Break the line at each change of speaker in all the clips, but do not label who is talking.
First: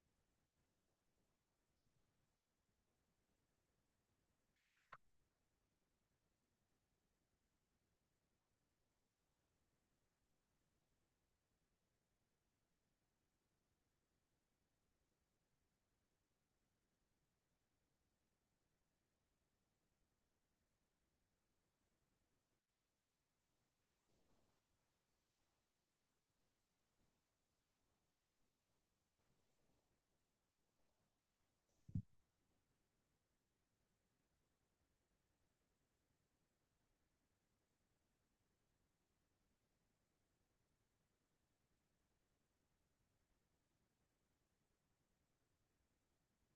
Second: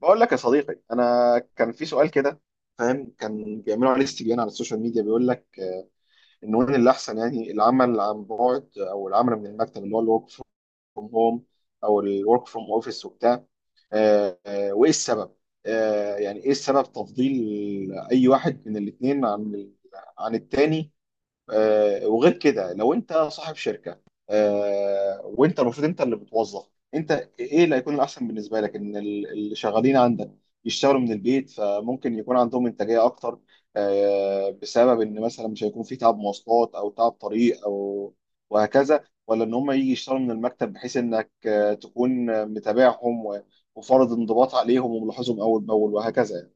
بقول لك يا صديقي، انا كان في سؤال كده. فاهم، كان بيعملوا عليه استبيان على السوشيال ميديا بيقول لك ان وين اللي احسن يعني العمل عن بعد او العمل من المكتب اللي هو الورك فروم هوم او الورك فروم اوفيس وبتاع. وايه السبب؟ يعني ايه السبب تفضيل اي واحد من الاثنين عن التاني؟ وغير كده، لو انت صاحب شركه، وانت المفروض انت اللي بتوظف، انت ايه اللي هيكون الاحسن بالنسبه لك؟ ان اللي شغالين عندك يشتغلوا من البيت، فممكن يكون عندهم انتاجيه اكتر بسبب ان مثلا مش هيكون في تعب مواصلات او تعب طريق او وهكذا، ولا ان هم يجي يشتغلوا من المكتب، بحيث انك تكون متابعهم وفرض انضباط عليهم وملاحظهم اول باول وهكذا.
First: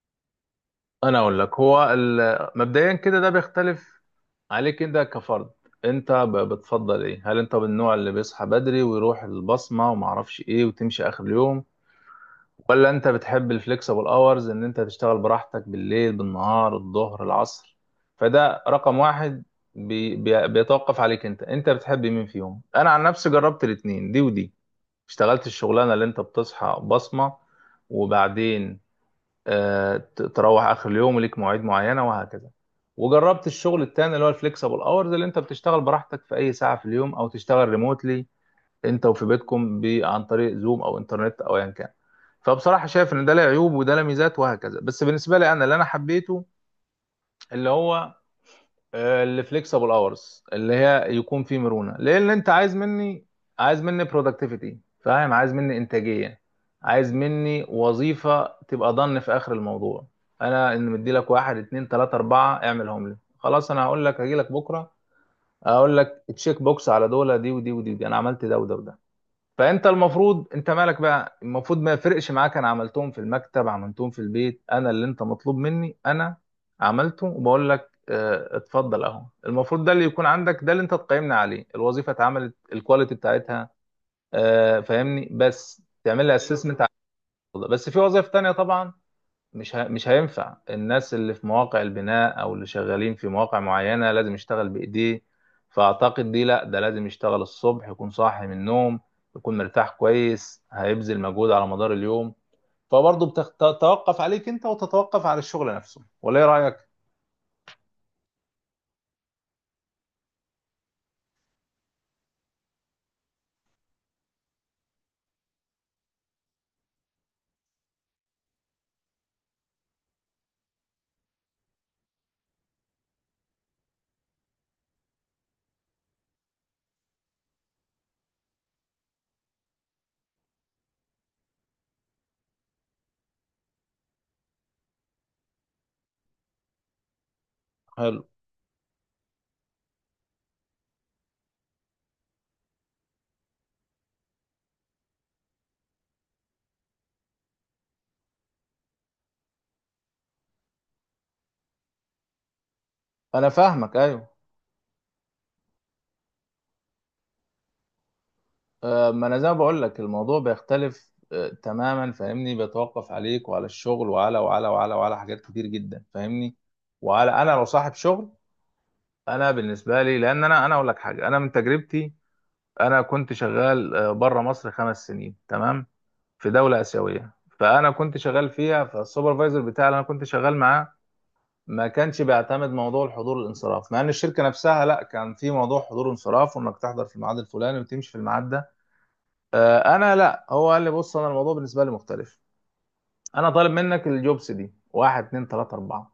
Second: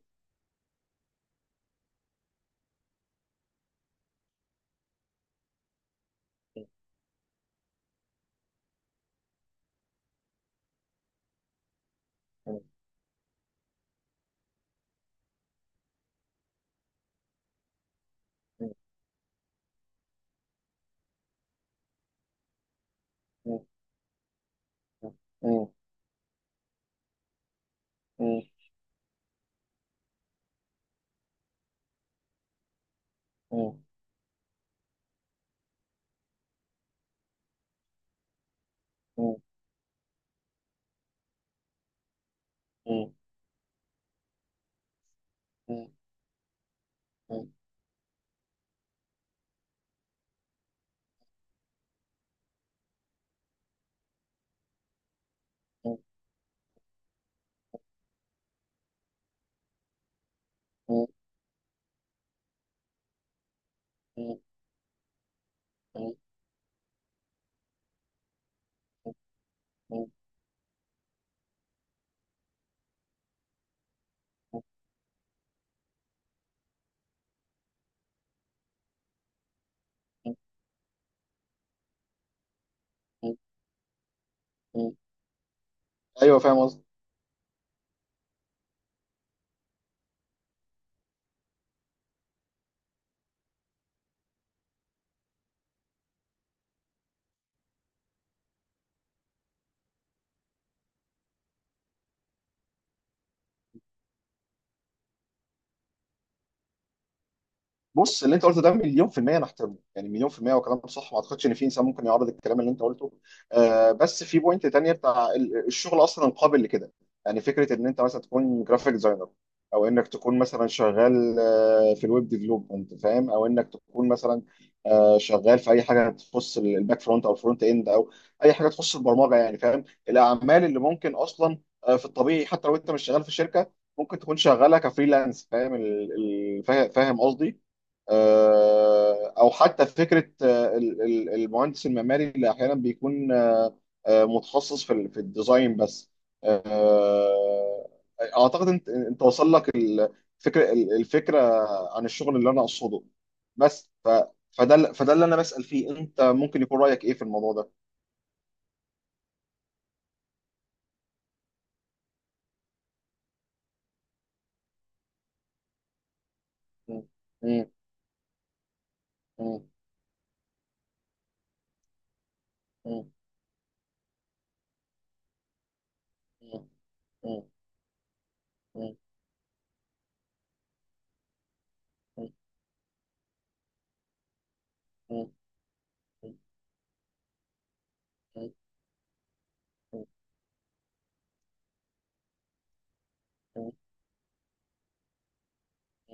انا اقول لك هو مبدئيا كده ده بيختلف عليك انت كفرد. انت بتفضل ايه؟ هل انت من النوع اللي بيصحى بدري ويروح البصمه وما اعرفش ايه وتمشي اخر اليوم، ولا انت بتحب الفليكسبل اورز ان انت تشتغل براحتك بالليل بالنهار الظهر العصر؟ فده رقم واحد. بي بي بيتوقف عليك انت بتحب مين فيهم؟ انا عن نفسي جربت الاتنين، دي ودي. اشتغلت الشغلانه اللي انت بتصحى بصمه وبعدين تروح اخر اليوم وليك مواعيد معينه وهكذا. وجربت الشغل التاني اللي هو الفليكسبل اورز، اللي انت بتشتغل براحتك في اي ساعه في اليوم او تشتغل ريموتلي انت وفي بيتكم عن طريق زوم او انترنت او ايا كان. فبصراحه
يعني.
شايف ان ده له عيوب وده له ميزات وهكذا، بس بالنسبه لي انا اللي انا
ايوه،
حبيته اللي هو اللي فليكسبل اورز، اللي هي يكون فيه مرونه. لان انت عايز مني، عايز مني برودكتيفيتي، فاهم؟ عايز مني انتاجيه، عايز مني وظيفه تبقى ضن في اخر الموضوع. انا ان مدي لك واحد اتنين تلاته اربعه، اعملهم لي خلاص. انا هقول لك هجي لك بكره، اقول لك تشيك بوكس على دول، دي ودي ودي، ودي. انا عملت ده وده وده. فانت المفروض، انت مالك بقى؟ المفروض ما يفرقش معاك انا عملتهم في المكتب عملتهم في البيت. انا اللي انت مطلوب مني انا عملته، وبقول لك اتفضل اهو. المفروض ده اللي يكون عندك، ده اللي انت تقيمنا عليه، الوظيفه اتعملت، الكواليتي بتاعتها فاهمني، بس تعمل لي ايوه
فاهم
اسسمنت.
قصدي.
بس في وظائف تانية طبعا. مش هينفع الناس اللي في مواقع البناء او اللي شغالين في مواقع معينة لازم يشتغل بايديه. فاعتقد دي لا، ده لازم يشتغل الصبح، يكون صاحي من النوم، يكون مرتاح كويس، هيبذل مجهود على مدار اليوم. فبرضه بتتوقف عليك انت، وتتوقف على الشغل نفسه. ولا ايه رأيك؟
بص، اللي انت قلته ده مليون في المية انا احترمه، يعني مليون في المية وكلام صح. ما اعتقدش ان في انسان ممكن يعارض الكلام اللي انت قلته. بس في بوينت تانية بتاع الشغل اصلا قابل لكده. يعني فكرة ان انت مثلا تكون جرافيك ديزاينر، او انك تكون مثلا شغال في الويب ديفلوبمنت، فاهم، او انك تكون مثلا شغال في اي حاجة تخص الباك فرونت او الفرونت اند او اي حاجة تخص البرمجة، يعني فاهم، الاعمال اللي ممكن اصلا في الطبيعي حتى لو انت مش شغال في شركة ممكن تكون شغالة كفريلانس، فاهم فاهم قصدي.
حلو.
او حتى فكره المهندس المعماري اللي احيانا بيكون متخصص في في الديزاين بس. آه، اعتقد انت وصل لك الفكره عن الشغل اللي انا اقصده.
انا
بس
فاهمك،
ف
ايوه.
فده فده اللي انا بسأل فيه، انت ممكن يكون رأيك ايه في الموضوع ده؟
ما انا زي ما بقول لك الموضوع بيختلف تماما، فاهمني؟ بيتوقف عليك وعلى الشغل وعلى حاجات كتير جدا، فاهمني؟
م-.
وعلى انا لو
م-.
صاحب شغل. انا
م-.
بالنسبه لي، لان انا اقول لك حاجه، انا من تجربتي: انا
م-.
كنت شغال بره مصر 5 سنين، تمام؟ في
م-.
دوله اسيويه.
م-.
فانا كنت شغال فيها،
م-.
فالسوبرفايزر بتاعي اللي انا كنت شغال معاه ما كانش
م-. م-.
بيعتمد موضوع الحضور الانصراف. مع ان الشركه نفسها لا،
م-.
كان في موضوع حضور
م-.
انصراف، وانك تحضر في الميعاد الفلاني وتمشي في
م-.
الميعاد
م-.
ده.
م-. م-.
انا لا، هو قال لي بص، انا الموضوع بالنسبه لي مختلف. انا طالب
م-.
منك الجوبس دي: واحد اتنين تلاته اربعه.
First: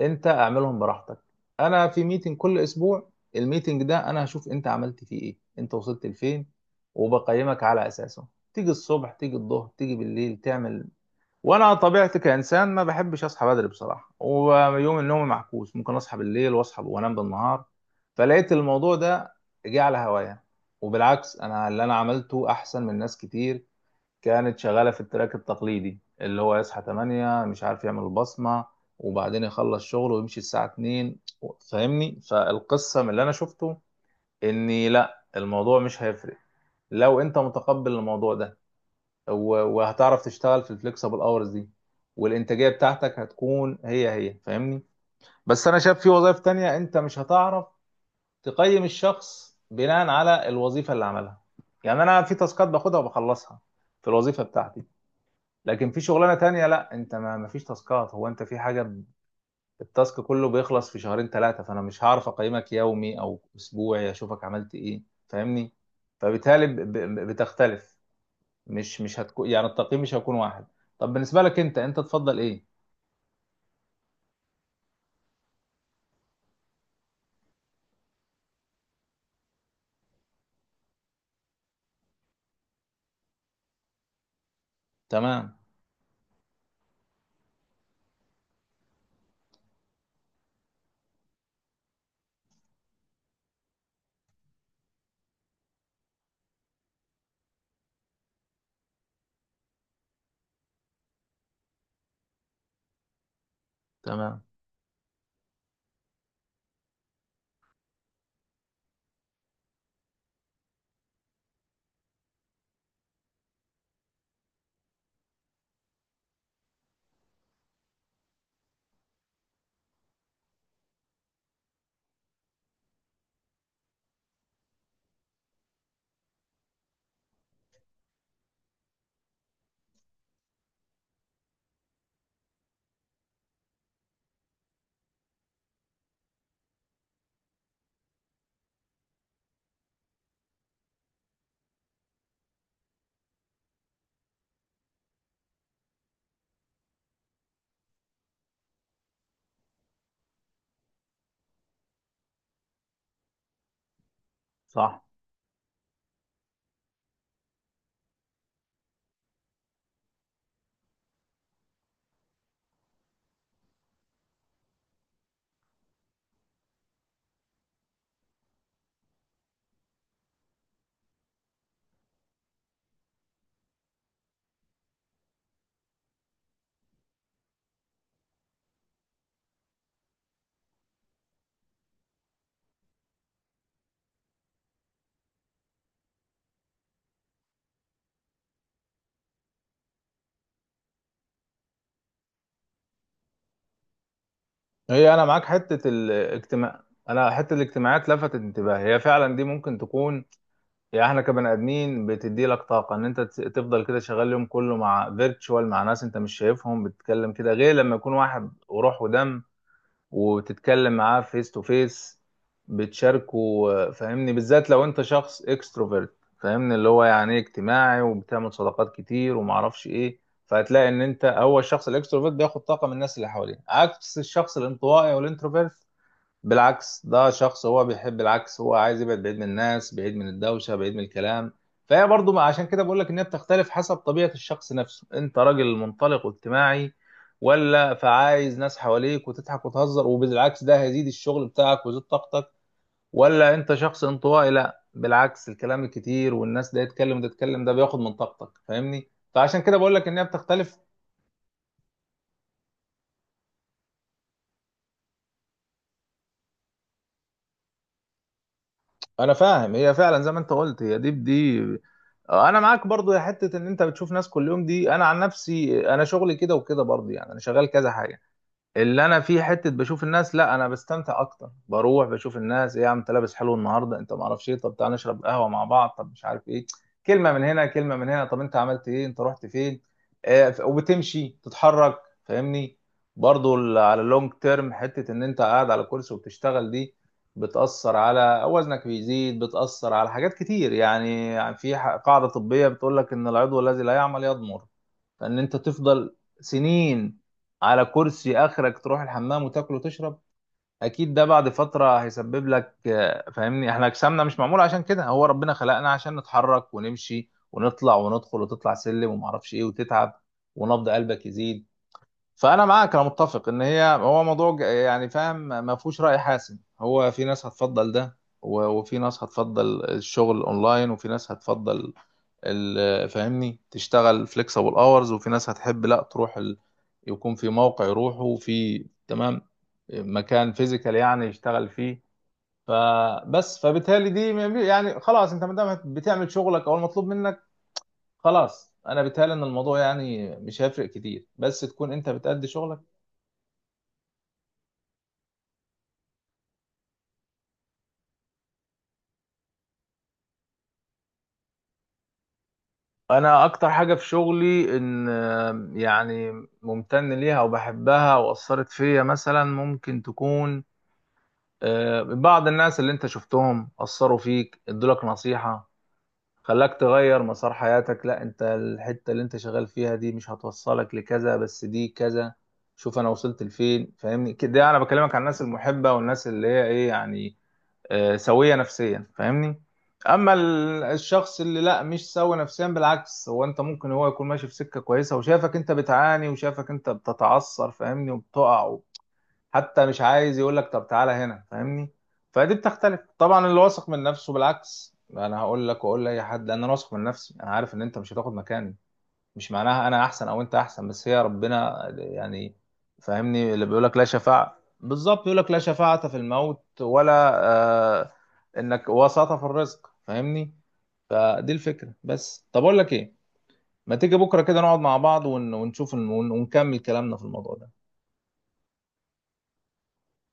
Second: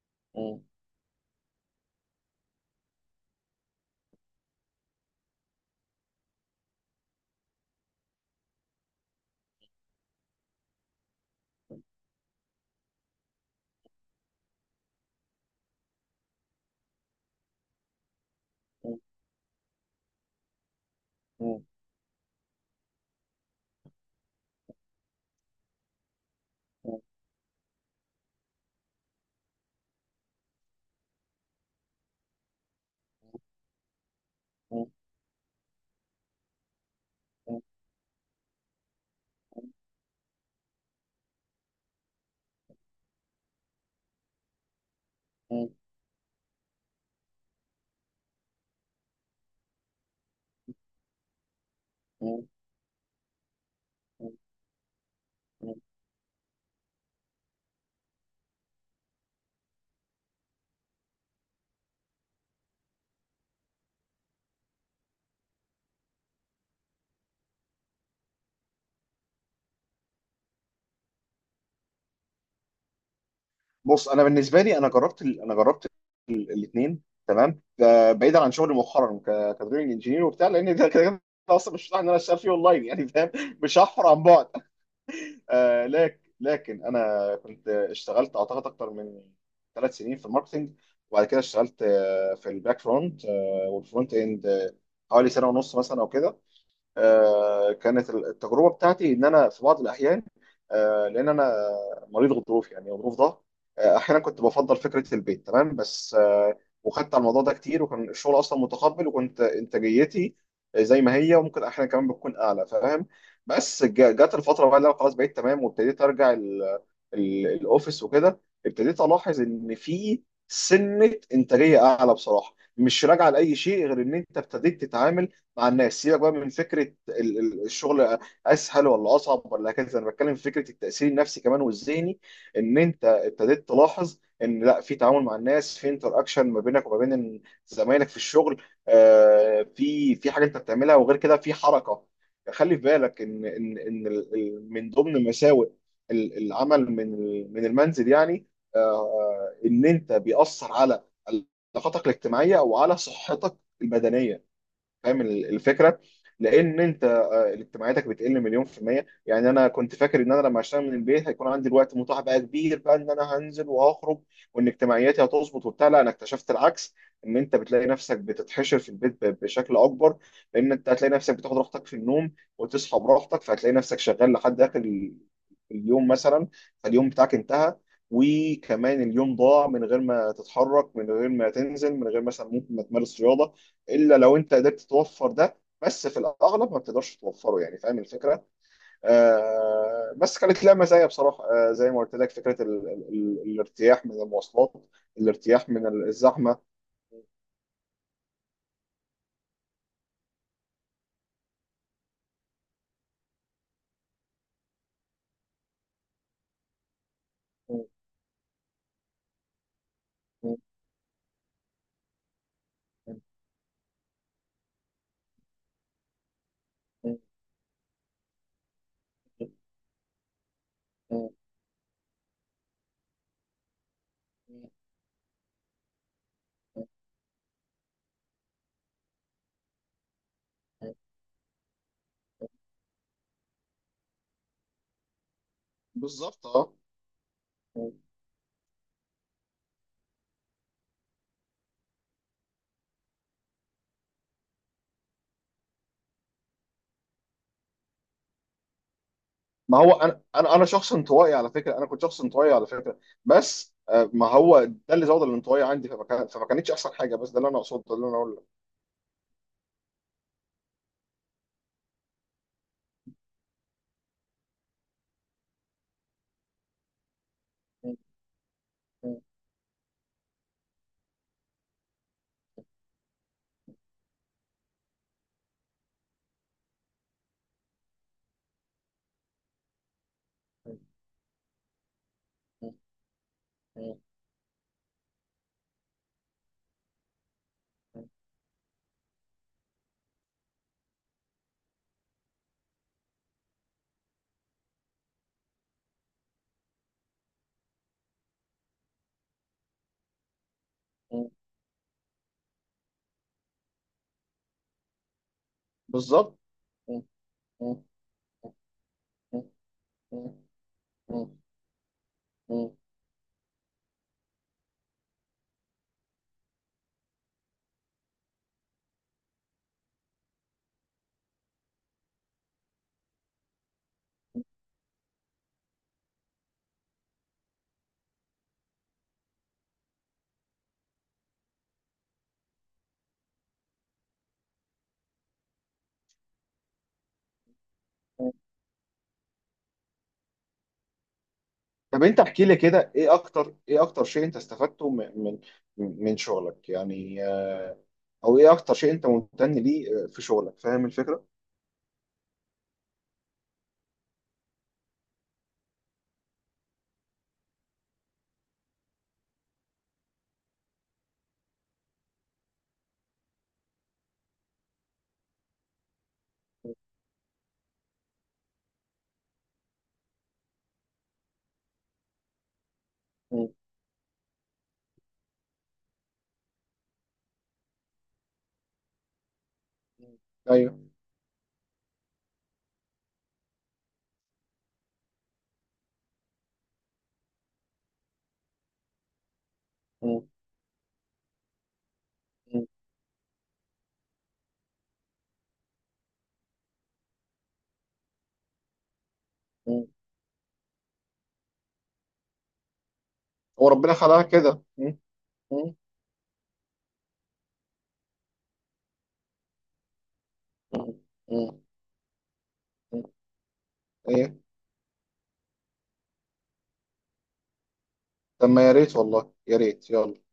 انت اعملهم براحتك. انا في ميتنج كل اسبوع، الميتنج ده انا هشوف انت عملت فيه ايه، انت وصلت لفين، وبقيمك على اساسه. تيجي الصبح، تيجي الظهر، تيجي بالليل، تعمل. وانا طبيعتي كانسان ما بحبش اصحى بدري بصراحه، ويوم النوم معكوس، ممكن اصحى بالليل واصحى وانام بالنهار. فلقيت الموضوع ده جه على هوايا. وبالعكس
م-.
انا اللي انا عملته احسن من ناس كتير كانت شغالة في التراك التقليدي، اللي هو يصحى 8 مش عارف يعمل البصمة وبعدين يخلص شغله ويمشي الساعة 2. فاهمني؟ فالقصة من اللي أنا شفته
م-.
إني لا، الموضوع مش هيفرق لو أنت
م-.
متقبل الموضوع ده، وهتعرف تشتغل في الفليكسبل اورز دي، والإنتاجية بتاعتك هتكون هي هي، فاهمني؟ بس
م-.
أنا شايف في وظائف تانية أنت مش هتعرف تقيم الشخص بناء على الوظيفة اللي عملها. يعني أنا في
مم.
تاسكات باخدها وبخلصها في الوظيفة بتاعتي،
مم.
لكن في شغلانه تانية لا، انت ما فيش تاسكات. هو انت في حاجه التاسك كله بيخلص في 2 3 شهور، فانا مش هعرف اقيمك يومي او اسبوعي اشوفك عملت ايه، فاهمني؟ فبالتالي بتختلف. مش هتكون يعني، التقييم مش هيكون واحد. طب بالنسبه لك انت، انت تفضل ايه؟
بص، انا بالنسبه لي، انا جربت الاثنين تمام، بعيدا عن شغلي مؤخرا كدرينج انجينير وبتاع، لان ده كده كده اصلا مش متاح ان انا اشتغل فيه اونلاين، يعني فاهم، مش هحفر عن بعد.
تمام.
آه، لكن انا كنت اشتغلت اعتقد اكتر من 3 سنين في الماركتنج، وبعد كده اشتغلت في الباك فرونت والفرونت اند حوالي سنه ونص مثلا او كده. كانت التجربه بتاعتي ان انا في بعض الاحيان، لان انا مريض غضروف، يعني غضروف ضغط، احيانا كنت
تمام.
بفضل فكره البيت تمام، بس وخدت على الموضوع ده كتير، وكان الشغل اصلا متقبل، وكنت انتاجيتي زي ما هي، وممكن احيانا كمان بتكون اعلى، فاهم. بس جت الفتره بقى، اللي انا خلاص بقيت تمام وابتديت ارجع الاوفيس وكده. ابتديت الاحظ ان في سنه انتاجيه اعلى، بصراحه، مش راجعه لاي شيء غير ان انت ابتديت تتعامل مع الناس. سيبك بقى من فكره الشغل اسهل ولا اصعب ولا كذا، انا بتكلم في فكره التاثير النفسي كمان والذهني، ان انت ابتديت تلاحظ ان لا، في تعامل مع الناس، في انتر اكشن ما بينك وما بين زمايلك في الشغل، في حاجه انت بتعملها، وغير كده في حركه. خلي في بالك ان من ضمن مساوئ العمل من المنزل يعني، ان انت بيأثر على علاقاتك الاجتماعيه وعلى صحتك البدنيه.
صح.
فاهم الفكره؟ لان انت اجتماعاتك بتقل مليون في الميه. يعني انا كنت فاكر ان انا لما اشتغل من البيت هيكون عندي الوقت متاح بقى كبير، بقى ان انا هنزل وهخرج، وان اجتماعياتي هتظبط وبتاع. لا، انا اكتشفت العكس، ان انت بتلاقي نفسك بتتحشر في البيت بشكل اكبر، لان انت هتلاقي نفسك بتاخد راحتك في النوم وتصحى براحتك، فهتلاقي نفسك شغال لحد اخر اليوم مثلا. فاليوم بتاعك انتهى، وكمان اليوم ضاع، من غير ما تتحرك، من غير ما تنزل، من غير مثلا ممكن ما تمارس رياضه، الا لو انت قدرت توفر ده، بس في الاغلب ما بتقدرش توفره، يعني فاهم الفكره. بس كانت لها مزايا بصراحه، زي ما قلت لك فكره ال ال ال الارتياح من المواصلات،
هي انا معاك
الارتياح من
حته
الزحمه.
الاجتماع، انا حته الاجتماعات لفتت انتباهي، هي فعلا دي ممكن تكون، يعني احنا كبني ادمين بتدي لك طاقه. ان انت تفضل كده شغال اليوم كله مع فيرتشوال، مع ناس انت مش شايفهم، بتتكلم كده غير لما يكون واحد وروح ودم وتتكلم معاه فيس تو فيس، بتشاركه. فاهمني؟ بالذات لو انت شخص اكستروفيرت، فاهمني؟ اللي هو يعني إيه، اجتماعي وبتعمل صداقات كتير ومعرفش ايه. فهتلاقي ان انت هو الشخص الاكستروفيرت بياخد طاقه من الناس اللي حواليه، عكس الشخص الانطوائي والانتروفيرت. بالعكس، ده شخص هو بيحب العكس، هو عايز يبعد بعيد من الناس، بعيد من الدوشة، بعيد من الكلام. فهي برضو عشان كده بقول لك انها بتختلف حسب طبيعة الشخص نفسه. انت راجل منطلق
بالظبط، اه.
واجتماعي ولا، فعايز ناس حواليك وتضحك وتهزر، وبالعكس ده هيزيد الشغل بتاعك ويزيد طاقتك. ولا انت شخص انطوائي، لا بالعكس، الكلام الكتير والناس ده يتكلم وده يتكلم ده بياخد من طاقتك، فاهمني؟ فعشان كده
ما هو
بقول لك
انا،
انها
انا
بتختلف.
شخص انطوائي على فكره، انا كنت شخص انطوائي على فكره، بس ما هو ده اللي زود الانطوائيه عندي، فما كانتش احسن حاجه، بس ده اللي انا اقصده، ده اللي انا
انا فاهم. هي فعلا زي ما انت قلت، هي دي بدي. انا معاك برضو يا حته ان انت بتشوف ناس كل يوم دي. انا عن نفسي انا شغلي كده وكده برضو، يعني انا شغال كذا حاجه اللي انا فيه، حته بشوف الناس. لا انا بستمتع اكتر، بروح بشوف الناس، ايه يا عم انت لابس حلو النهارده، انت ما اعرفش ايه، طب تعالى نشرب قهوه مع بعض، طب مش عارف ايه، كلمه من هنا كلمه من هنا، طب انت عملت ايه، انت رحت فين. آه وبتمشي تتحرك،
اقوله.
فاهمني؟ برضو على اللونج تيرم، حته ان انت قاعد على كرسي وبتشتغل دي، بتاثر على وزنك بيزيد، بتاثر على حاجات كتير. يعني في قاعده طبيه بتقول لك ان العضو الذي لا يعمل يضمر. فان انت تفضل سنين على كرسي اخرك تروح الحمام وتاكل وتشرب، اكيد ده بعد فتره هيسبب لك فاهمني؟ احنا جسمنا مش معمول عشان كده، هو ربنا خلقنا عشان
بالظبط.
نتحرك
م-.
ونمشي
م-.
ونطلع وندخل، وتطلع سلم
م-.
ومعرفش ايه وتتعب
م-.
ونبض قلبك
م-.
يزيد. فانا
م.
معاك، انا متفق ان هي، هو موضوع يعني فاهم ما فيهوش راي حاسم. هو في ناس هتفضل ده، وفي ناس هتفضل الشغل اونلاين، وفي ناس هتفضل فاهمني تشتغل فليكسبل اورز، وفي ناس هتحب لا تروح يكون في موقع يروحوا في، تمام؟ مكان فيزيكال يعني يشتغل فيه. فبس فبالتالي دي ما بي- يعني خلاص، انت ما دام بتعمل شغلك او المطلوب منك،
م.
خلاص انا بالتالي ان الموضوع يعني مش هيفرق كتير، بس تكون
طب،
انت
انت احكي
بتأدي
لي
شغلك.
كده، ايه اكتر شيء انت استفدته من من شغلك، يعني او ايه اكتر شيء انت ممتن ليه في شغلك؟ فاهم الفكرة؟
انا اكتر حاجة في شغلي ان يعني ممتن ليها وبحبها واثرت فيا، مثلا ممكن تكون بعض الناس اللي انت شفتهم اثروا فيك، ادولك نصيحة خلاك تغير مسار حياتك، لا انت الحتة اللي انت شغال فيها دي مش هتوصلك لكذا، بس دي كذا، شوف انا وصلت
مم.
لفين. فاهمني كده؟ انا بكلمك عن الناس المحبة والناس اللي هي ايه يعني، سوية نفسيا، فاهمني؟ اما
ايوه.
الشخص اللي لا مش سوي نفسيا، بالعكس هو، انت ممكن هو يكون ماشي في سكة كويسة وشافك انت بتعاني وشافك انت بتتعثر، فاهمني؟ وبتقع، حتى مش
مم.
عايز يقول لك طب تعالى هنا، فاهمني؟ فدي
مم.
بتختلف طبعا. اللي واثق من نفسه بالعكس، انا هقول لك واقول لاي حد ان انا واثق من نفسي، انا عارف ان انت مش هتاخد مكاني. مش معناها
مم.
انا احسن او انت احسن، بس هي ربنا يعني، فاهمني؟ اللي بيقول
وربنا
لك لا
خلقها
شفاعة،
كده. مم.
بالظبط، يقول لك لا
مم.
شفاعة في الموت، ولا آه انك وساطة في الرزق، فاهمني؟ فدي
مم.
الفكرة. بس طب اقول لك
مم.
ايه، ما تيجي
ايه،
بكرة كده نقعد مع بعض ونشوف ونكمل كلامنا في الموضوع ده.
طب ما يا ريت، والله يا ريت، يلا.